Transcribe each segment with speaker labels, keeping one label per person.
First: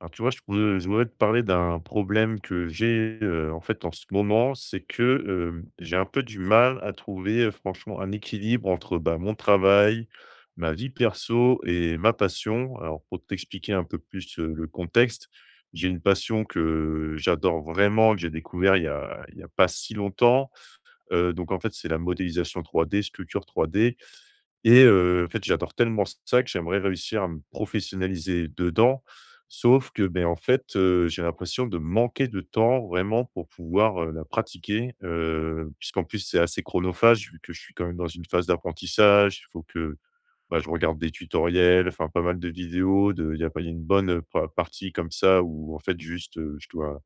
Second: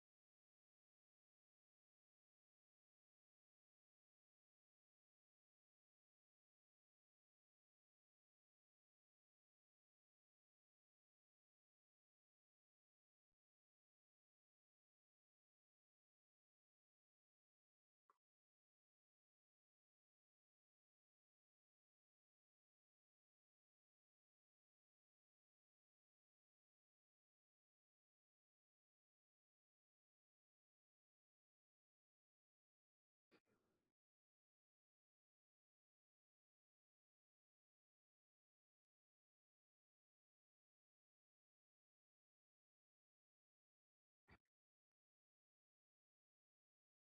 Speaker 1: Alors, tu vois, je voulais te parler d'un problème que j'ai en fait en ce moment, c'est que j'ai un peu du mal à trouver franchement un équilibre entre bah, mon travail, ma vie perso et ma passion. Alors, pour t'expliquer un peu plus le contexte, j'ai une passion que j'adore vraiment, que j'ai découvert il y a pas si longtemps. Donc, en fait, c'est la modélisation 3D, sculpture 3D. Et en fait, j'adore tellement ça que j'aimerais réussir à me professionnaliser dedans. Sauf que, ben, en fait, j'ai l'impression de manquer de temps vraiment pour pouvoir, la pratiquer, puisqu'en plus c'est assez chronophage vu que je suis quand même dans une phase d'apprentissage. Il faut que, bah, je regarde des tutoriels, enfin pas mal de vidéos de il y a pas il y a une bonne, pa partie comme ça où en fait juste, je dois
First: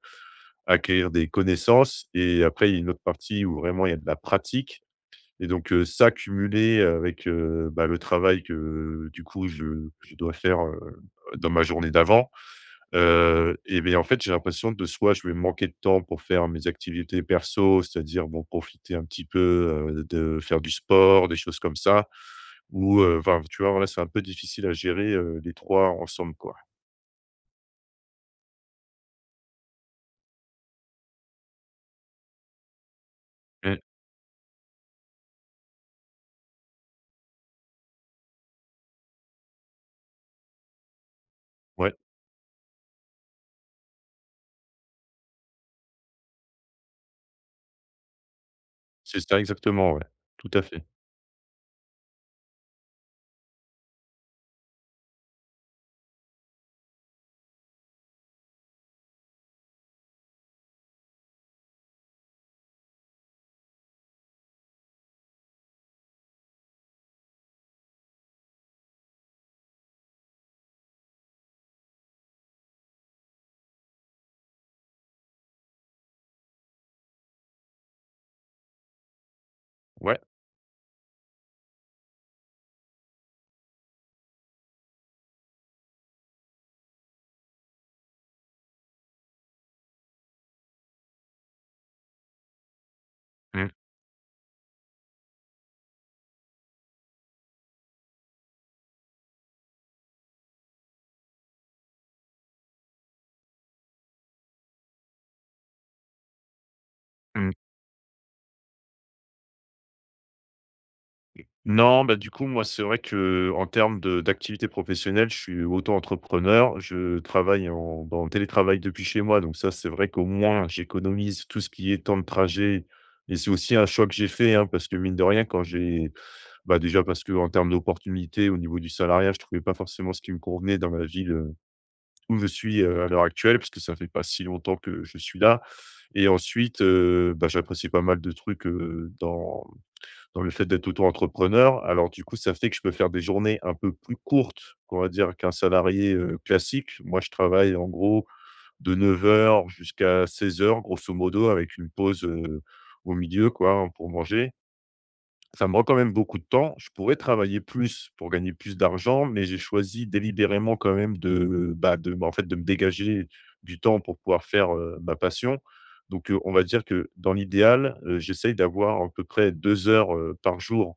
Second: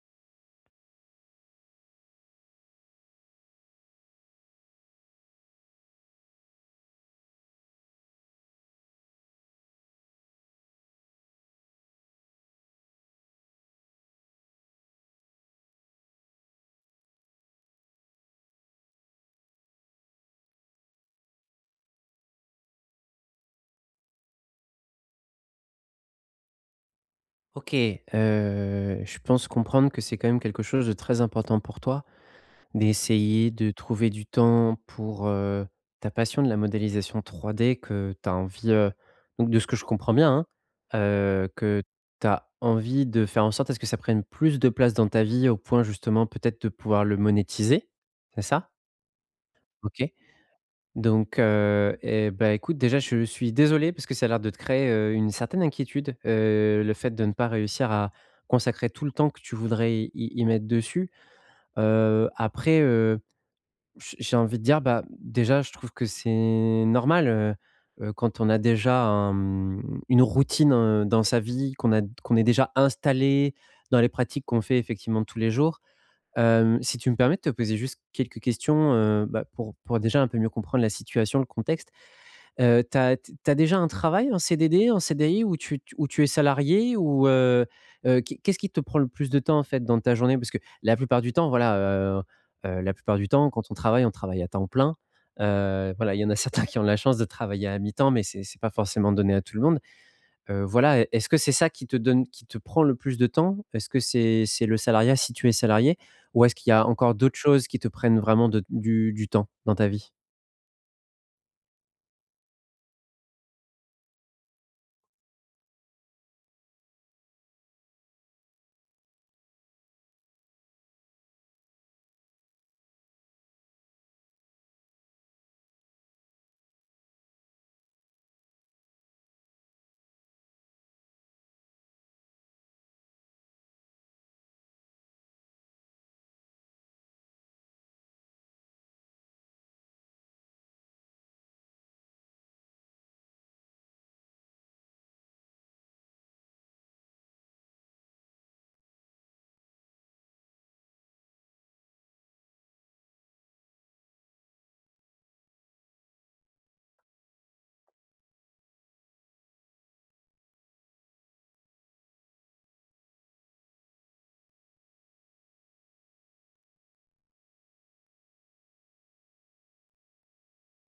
Speaker 1: acquérir des connaissances et après il y a une autre partie où vraiment il y a de la pratique. Et donc, ça cumulé avec, bah, le travail que du coup je dois faire, dans ma journée d'avant, et bien en fait, j'ai l'impression de soit je vais manquer de temps pour faire mes activités perso, c'est-à-dire, bon, profiter un petit peu, de faire du sport, des choses comme ça ou enfin, tu vois, voilà, c'est un peu difficile à gérer, les 3 ensemble, quoi.
Speaker 2: OK, je pense comprendre que c'est quand même quelque chose de très important pour toi, d'essayer de
Speaker 1: Mmh.
Speaker 2: trouver du temps pour, ta passion de la modélisation 3D que tu as envie, donc de ce que je comprends bien, hein, que
Speaker 1: Ouais,
Speaker 2: tu as envie de faire en sorte à ce que ça prenne plus de place dans ta vie au point justement peut-être de pouvoir le monétiser, c'est ça?
Speaker 1: c'est ça exactement, ouais,
Speaker 2: OK.
Speaker 1: tout à fait.
Speaker 2: Donc, et bah, écoute, déjà, je suis désolé parce que ça a l'air de te créer, une certaine inquiétude, le fait de ne pas réussir à consacrer tout le temps que tu voudrais y mettre dessus. Après, j'ai envie de dire, bah, déjà, je trouve que c'est normal, quand on a déjà une routine, dans sa vie, qu'on est déjà installé dans les pratiques qu'on fait effectivement tous les jours. Si tu me permets de te poser juste quelques questions, bah, pour
Speaker 1: Ouais.
Speaker 2: déjà un peu mieux comprendre la situation, le contexte. Tu as déjà un travail, un CDD, un CDI où tu es salarié ou, qu'est-ce qui te prend le plus de temps, en fait, dans ta journée? Parce que la plupart du temps, voilà, la plupart du temps,
Speaker 1: Mmh.
Speaker 2: quand on travaille à temps plein. Voilà, il y en a certains qui ont la chance de travailler à mi-temps, mais c'est pas forcément donné à tout le monde. Voilà, e est-ce que c'est ça qui te prend le plus de temps? Est-ce que c'est le salariat si tu es salarié? Ou est-ce qu'il y a encore d'autres
Speaker 1: Mmh.
Speaker 2: choses qui te prennent vraiment de du temps dans ta vie?
Speaker 1: Non, bah, du coup, moi, c'est vrai que en termes de d'activité professionnelle, je suis auto-entrepreneur. Je travaille en télétravail depuis chez moi, donc ça, c'est vrai qu'au moins, j'économise tout ce qui est temps de trajet et c'est aussi un choix que j'ai fait, hein, parce que mine de rien, quand j'ai bah, déjà parce que en termes d'opportunités au niveau du salariat, je trouvais pas forcément ce qui me convenait dans la ville, où je suis, à l'heure actuelle, parce que ça fait pas si longtemps que je suis là et ensuite, bah, j'apprécie pas mal de trucs, dans le fait d'être auto-entrepreneur, alors du coup, ça fait que je peux faire des journées un peu plus courtes, on va dire, qu'un salarié, classique. Moi, je travaille en gros de 9h jusqu'à 16h, grosso modo avec une pause, au milieu quoi, hein, pour manger. Ça me prend quand même beaucoup de temps. Je pourrais travailler plus pour gagner plus d'argent, mais j'ai choisi délibérément quand même de, bah, de, en fait, de me dégager du temps pour pouvoir faire, ma passion. Donc, on va dire que dans l'idéal, j'essaye d'avoir à peu près 2 heures, par jour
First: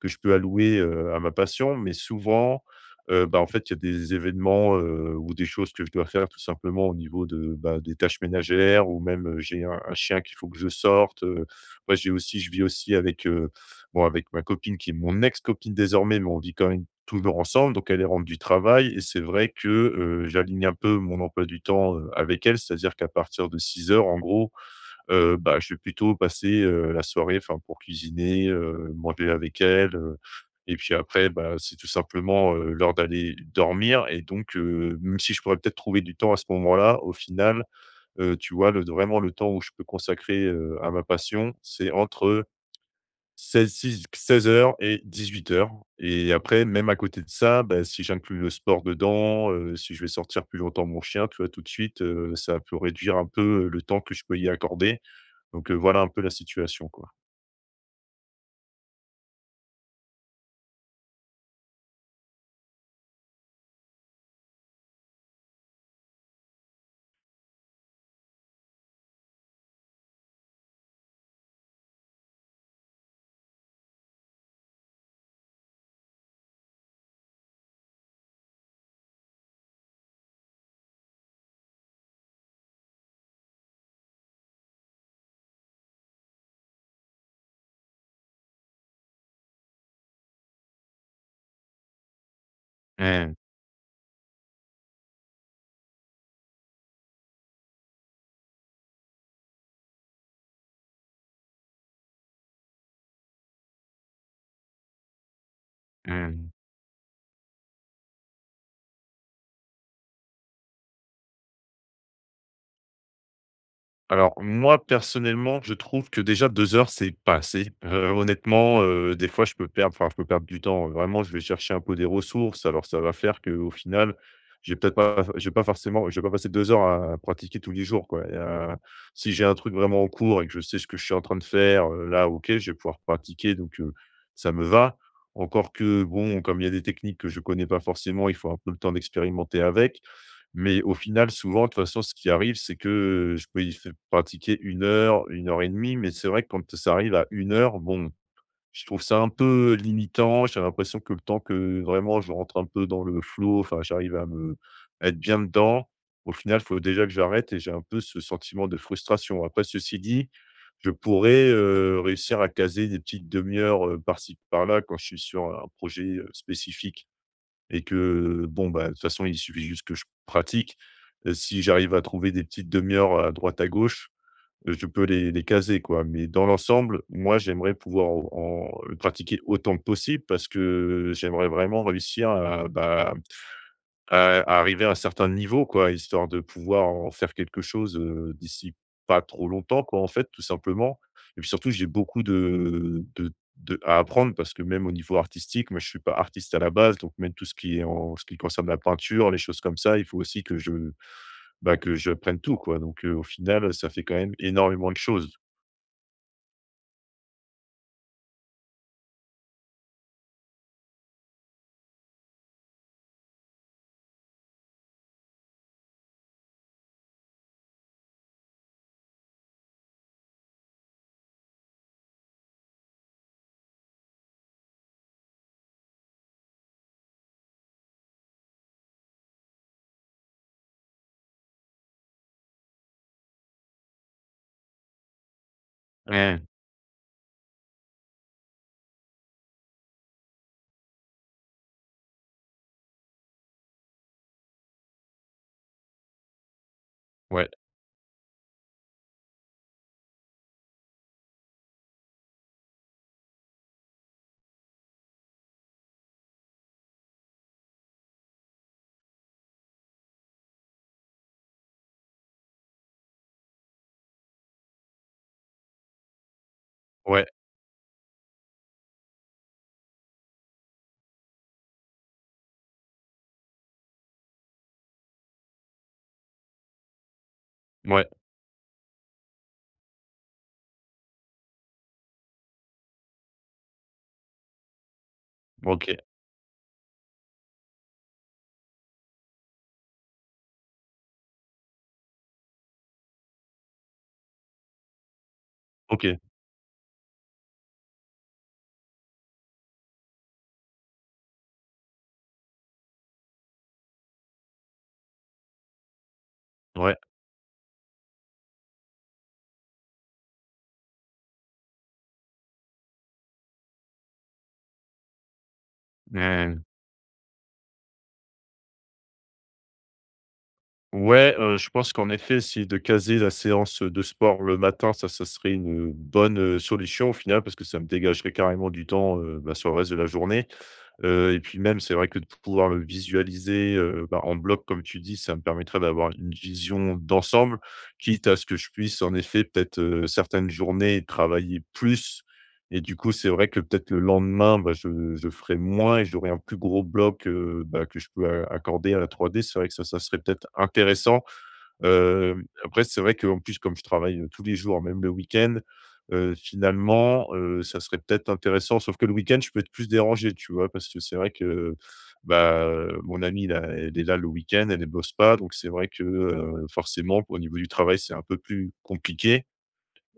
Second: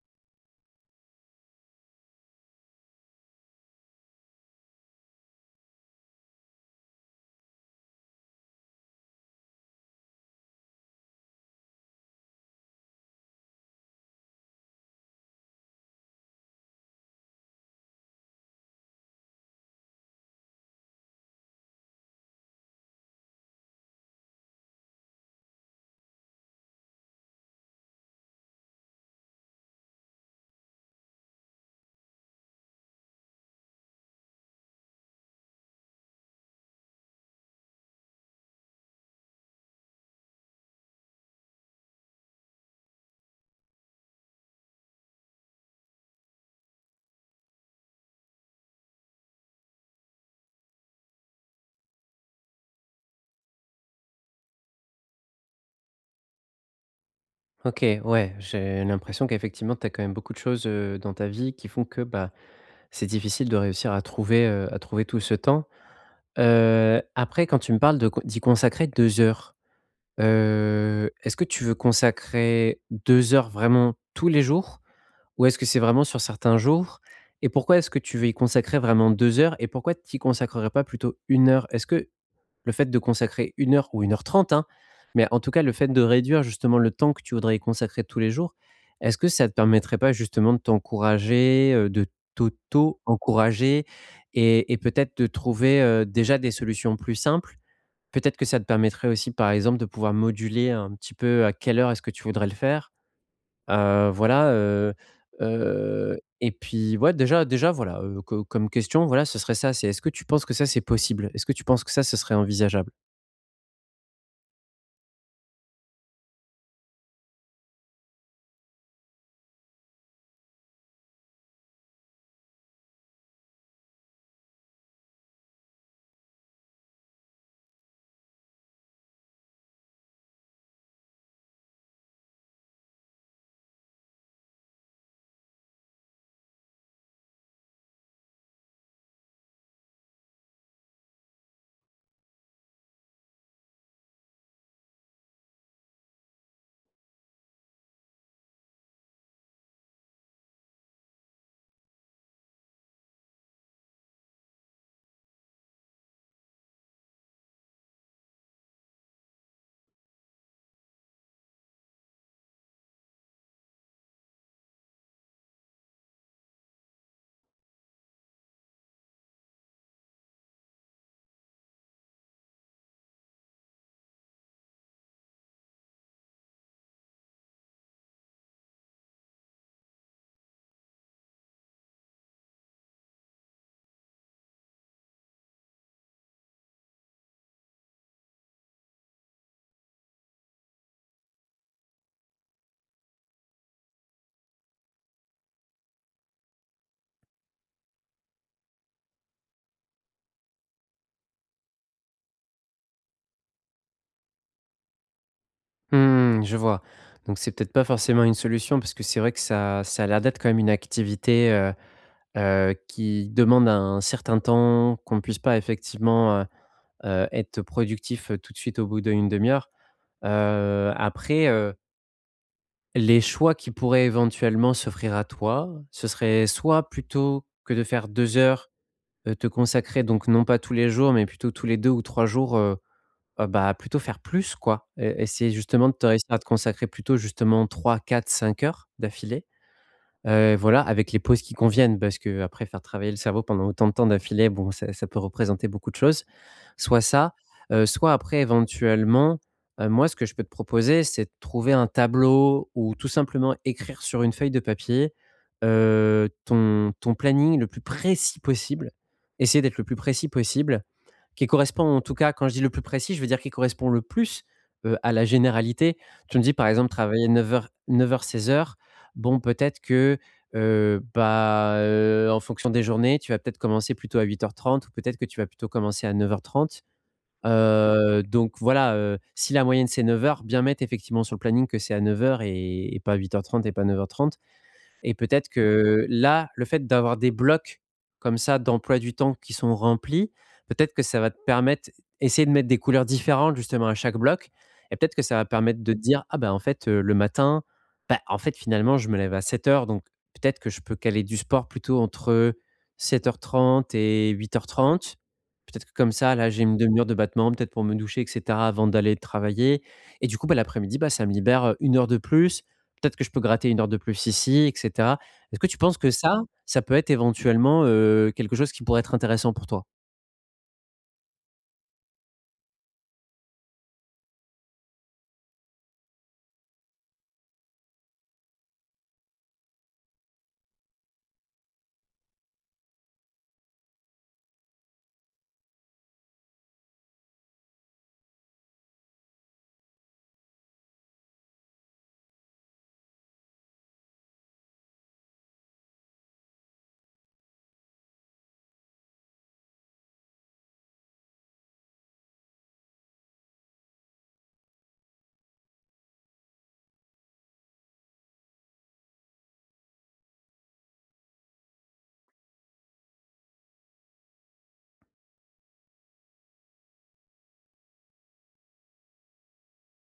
Speaker 1: que je peux allouer, à ma passion. Mais souvent, bah, en fait, il y a des événements, ou des choses que je dois faire tout simplement au niveau de, bah, des tâches ménagères ou même, j'ai un chien qu'il faut que je sorte. Ouais, j'ai aussi je vis aussi avec, bon, avec ma copine qui est mon ex-copine désormais, mais on vit quand même toujours ensemble, donc elle est rentre du travail et c'est vrai que, j'aligne un peu mon emploi du temps, avec elle. C'est-à-dire qu'à partir de 6h, en gros, bah, je vais plutôt passer, la soirée, enfin, pour cuisiner, manger avec elle, et puis après, bah, c'est tout simplement, l'heure d'aller dormir et donc même si je pourrais peut-être trouver du temps à ce moment-là, au final, tu vois, le temps où je peux consacrer, à ma passion, c'est entre 16 six 16:00 et 18h et après, même à côté de ça, bah, si j'inclus le sport dedans, si je vais sortir plus longtemps mon chien, tu vois? Tout de suite, ça peut réduire un peu, le temps que je peux y accorder donc voilà un peu la situation, quoi.
Speaker 2: OK, ouais, j'ai l'impression qu'effectivement, tu as quand même beaucoup de choses, dans ta vie qui font que, bah, c'est difficile de réussir à trouver tout ce temps. Après quand tu me parles de co d'y consacrer 2 heures, est-ce que tu veux consacrer 2 heures vraiment tous les jours? Ou est-ce que c'est vraiment sur certains jours? Et pourquoi est-ce que tu veux y consacrer vraiment 2 heures? Et pourquoi tu y consacrerais pas plutôt une heure? Est-ce que le fait de consacrer une heure ou une heure trente, hein, mais en tout cas le fait de réduire justement le temps que tu voudrais y consacrer tous les jours, est-ce que ça te permettrait pas justement de t'encourager, de
Speaker 1: Mmh.
Speaker 2: t'auto-encourager et peut-être de trouver, déjà des solutions plus simples? Peut-être que ça te permettrait aussi par exemple de pouvoir moduler un petit peu à quelle heure est-ce que tu voudrais le faire? Voilà,
Speaker 1: Mmh.
Speaker 2: et puis ouais déjà déjà voilà, co comme question voilà ce serait ça, c'est est-ce que tu penses que ça c'est possible? Est-ce que tu penses que ça, ce serait envisageable?
Speaker 1: Alors moi, personnellement, je trouve que déjà 2 heures, c'est pas assez. Honnêtement, des fois, je peux perdre du temps. Vraiment, je vais chercher un peu des ressources. Alors ça va faire qu'au final, j'ai peut-être pas je vais pas passer 2 heures à pratiquer tous les jours, quoi et si j'ai un truc vraiment en cours et que je sais ce que je suis en train de faire, là, OK, je vais pouvoir pratiquer donc ça me va. Encore que bon, comme il y a des techniques que je connais pas forcément, il faut un peu le temps d'expérimenter avec mais au final, souvent, de toute façon, ce qui arrive, c'est que je peux y faire pratiquer 1 heure, 1 heure et demie, mais c'est vrai que quand ça arrive à 1 heure, bon, je trouve ça un peu limitant. J'ai l'impression que le temps que vraiment je rentre un peu dans le flow, enfin, j'arrive à me à être bien dedans, au final, il faut déjà que j'arrête et j'ai un peu ce sentiment de frustration. Après, ceci dit, je pourrais, réussir à caser des petites demi heures, par-ci par-là quand je suis sur un projet, spécifique et que bon, bah, de toute façon, il suffit juste que je pratique. Si j'arrive à trouver des petites demi heures à droite, à gauche, je peux les caser, quoi. Mais dans l'ensemble, moi, j'aimerais pouvoir en pratiquer autant que possible parce que j'aimerais vraiment réussir à, bah, arriver à un certain niveau quoi, histoire de pouvoir en faire quelque chose, d'ici pas trop longtemps quoi, en fait, tout simplement. Et puis surtout, j'ai beaucoup de à apprendre parce que même au niveau artistique, moi je suis pas artiste à la base, donc même tout ce qui est en ce qui concerne la peinture, les choses comme ça, il faut aussi que je, bah, que je prenne tout quoi. Donc au final, ça fait quand même énormément de choses.
Speaker 2: Mmh, je vois. Donc c'est peut-être pas forcément une solution parce que c'est vrai que ça a l'air d'être quand même une activité, qui demande un certain temps, qu'on ne puisse pas effectivement, être productif, tout de suite au bout d'une demi-heure. Après, les choix qui pourraient éventuellement s'offrir à toi, ce serait soit plutôt que de faire 2 heures, te consacrer donc non pas tous les jours, mais plutôt tous les 2 ou 3 jours. Bah, plutôt faire plus quoi, et essayer justement de te réussir à
Speaker 1: Ouais,
Speaker 2: te consacrer plutôt justement trois quatre cinq heures d'affilée. Voilà, avec les pauses qui conviennent parce que après faire travailler le cerveau pendant autant de temps d'affilée, bon ça peut représenter beaucoup de choses. Soit ça,
Speaker 1: ouais,
Speaker 2: soit après éventuellement, moi ce que je peux te proposer, c'est de trouver un tableau ou tout simplement écrire sur une feuille de papier, ton planning le plus précis possible. Essayer d'être le plus précis possible, qui correspond en tout cas, quand je dis le plus précis, je veux dire qui correspond le plus, à la généralité. Tu me dis par exemple
Speaker 1: ouais,
Speaker 2: travailler neuf heures, 9 heures 16 heures. Bon peut-être que, bah, en fonction des journées, tu vas peut-être commencer plutôt à 8h30, ou peut-être que tu vas plutôt commencer à 9h30.
Speaker 1: ouais,
Speaker 2: Donc voilà, si la moyenne c'est neuf heures, bien mettre effectivement sur le planning que c'est à 9h et pas 8h30 et pas 9h30. Et peut-être
Speaker 1: OK,
Speaker 2: que là, le fait d'avoir des blocs comme ça d'emploi du temps qui sont remplis, peut-être que ça va te permettre essayer de mettre des couleurs différentes justement à chaque bloc et peut-être que ça va permettre de te
Speaker 1: OK,
Speaker 2: dire: «Ah ben en fait, le matin, bah, en fait, finalement, je me lève à 7h donc peut-être que je peux caler du sport plutôt entre 7h30 et 8h30». Peut-être que comme ça, là, j'ai une
Speaker 1: ouais,
Speaker 2: demi heure de battement, peut-être pour me doucher et cetera avant d'aller travailler et du coup, bah, l'après-midi, bah, ça me libère, 1 heure de plus. Peut-être que je peux gratter une heure de plus ici et cetera. Est-ce que tu penses que ça,
Speaker 1: ouais.
Speaker 2: ça peut être éventuellement, quelque chose qui pourrait être intéressant pour toi?
Speaker 1: Ouais, je pense qu'en effet, si de caser la séance, de sport le matin, ça serait une bonne, solution au final parce que ça me dégagerait carrément du temps, bah, sur le reste de la journée. Et puis même, c'est vrai que de pouvoir le visualiser, bah, en bloc comme tu dis, ça me permettrait d'avoir une vision d'ensemble, quitte à ce que je puisse en effet peut-être, certaines journées travailler plus et du coup, c'est vrai que peut-être le lendemain, bah, je ferai moins et j'aurai un plus gros bloc, bah, que je peux a accorder à la 3D. C'est vrai que ça serait peut-être intéressant. Après, c'est vrai qu'en plus, comme je travaille, tous les jours, même le week-end, finalement, ça serait peut-être intéressant, sauf que le week-end, je peux être plus dérangé, tu vois? Parce que c'est vrai que, bah, mon amie là, elle est là le week-end, elle, ne bosse pas, donc c'est vrai que, forcément, au niveau du travail, c'est un peu plus compliqué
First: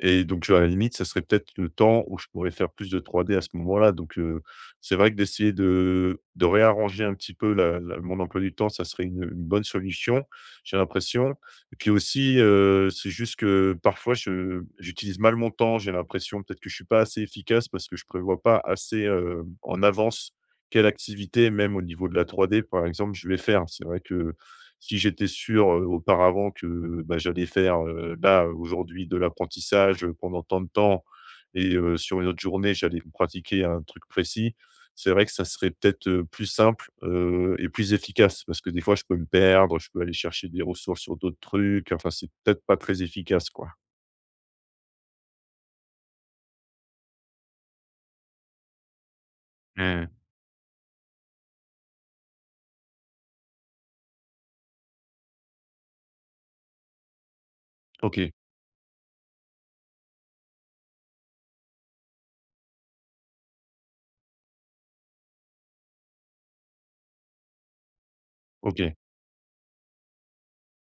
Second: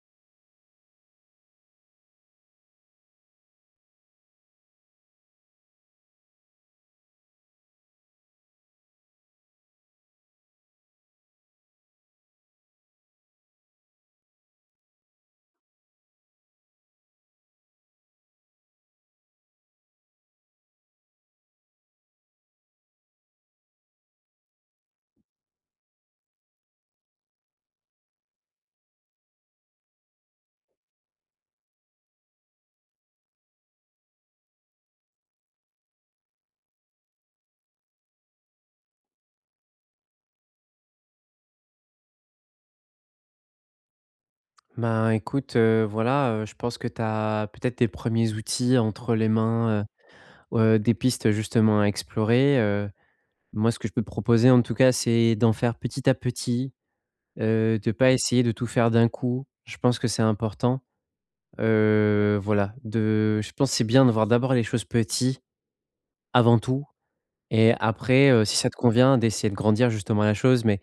Speaker 1: et donc, à la limite, ça serait peut-être le temps où je pourrais faire plus de 3D à ce moment-là. Donc, c'est vrai que d'essayer de réarranger un petit peu la la mon emploi du temps, ça serait une bonne solution, j'ai l'impression. Et puis aussi, c'est juste que parfois je j'utilise mal mon temps. J'ai l'impression peut-être que je suis pas assez efficace parce que je prévois pas assez, en avance quelle activité, même au niveau de la 3D, par exemple, je vais faire. C'est vrai que si j'étais sûr, auparavant que, bah, j'allais faire, là, aujourd'hui, de l'apprentissage, pendant tant de temps et sur une autre journée, j'allais pratiquer un truc précis, c'est vrai que ça serait peut-être, plus simple, et plus efficace parce que des fois, je peux me perdre, je peux aller chercher des ressources sur d'autres trucs, enfin, c'est peut-être pas très efficace, quoi.
Speaker 2: Ben, écoute, voilà, je pense que tu as peut-être des premiers outils entre les mains,
Speaker 1: Mmh.
Speaker 2: des pistes justement à explorer. Moi, ce que je peux te proposer en tout cas, c'est d'en faire petit à petit, de pas
Speaker 1: OK,
Speaker 2: essayer de tout faire d'un coup. Je pense que c'est important, voilà, de je pense que c'est bien de voir d'abord les choses petit, avant tout. Et après, si ça te
Speaker 1: OK.
Speaker 2: convient d'essayer de grandir justement la chose, mais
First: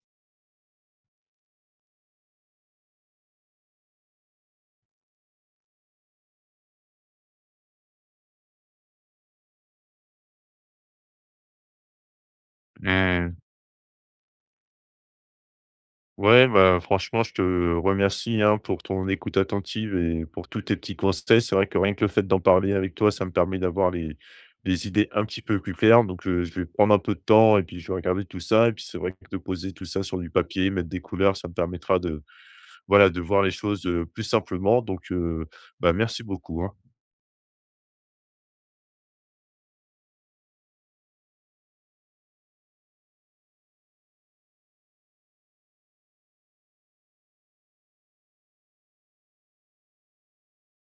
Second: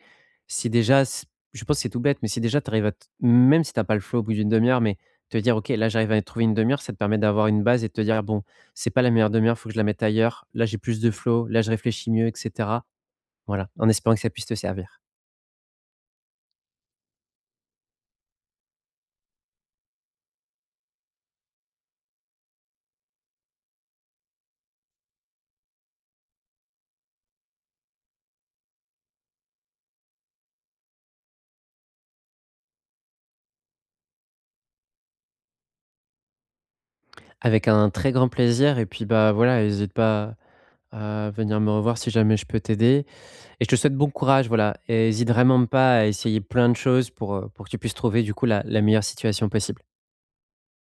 Speaker 2: si déjà s je pense que c'est tout bête, mais si déjà tu arrives à t même si tu as pas le flow au bout d'une demi heure, mais te dire: «OK, là j'arrive à trouver une demi heure», ça te permet d'avoir une base et de te dire: «Bon, c'est pas la meilleure demi heure, faut que je la mette ailleurs. Là j'ai plus de flow, là je réfléchis mieux» et cetera.
Speaker 1: Mmh.
Speaker 2: Voilà, en espérant que ça puisse te servir.
Speaker 1: Ouais, bah, franchement, je te remercie, hein, pour ton écoute attentive et pour tous tes petits conseils. C'est vrai que rien que le fait d'en parler avec toi, ça me permet d'avoir les idées un petit peu plus claires. Donc, je vais prendre un peu de temps et puis je vais regarder tout ça et puis c'est vrai que de poser tout ça sur du papier, mettre des couleurs, ça me permettra de, voilà, de voir les choses, plus simplement. Donc, bah, merci beaucoup, hein.
Speaker 2: Avec un très grand plaisir et puis, bah, voilà, n'hésite pas à venir me revoir si jamais je peux t'aider. Et je te souhaite bon courage, voilà. Et hésite vraiment pas à essayer plein de choses pour que tu puisses trouver du coup la meilleure situation possible.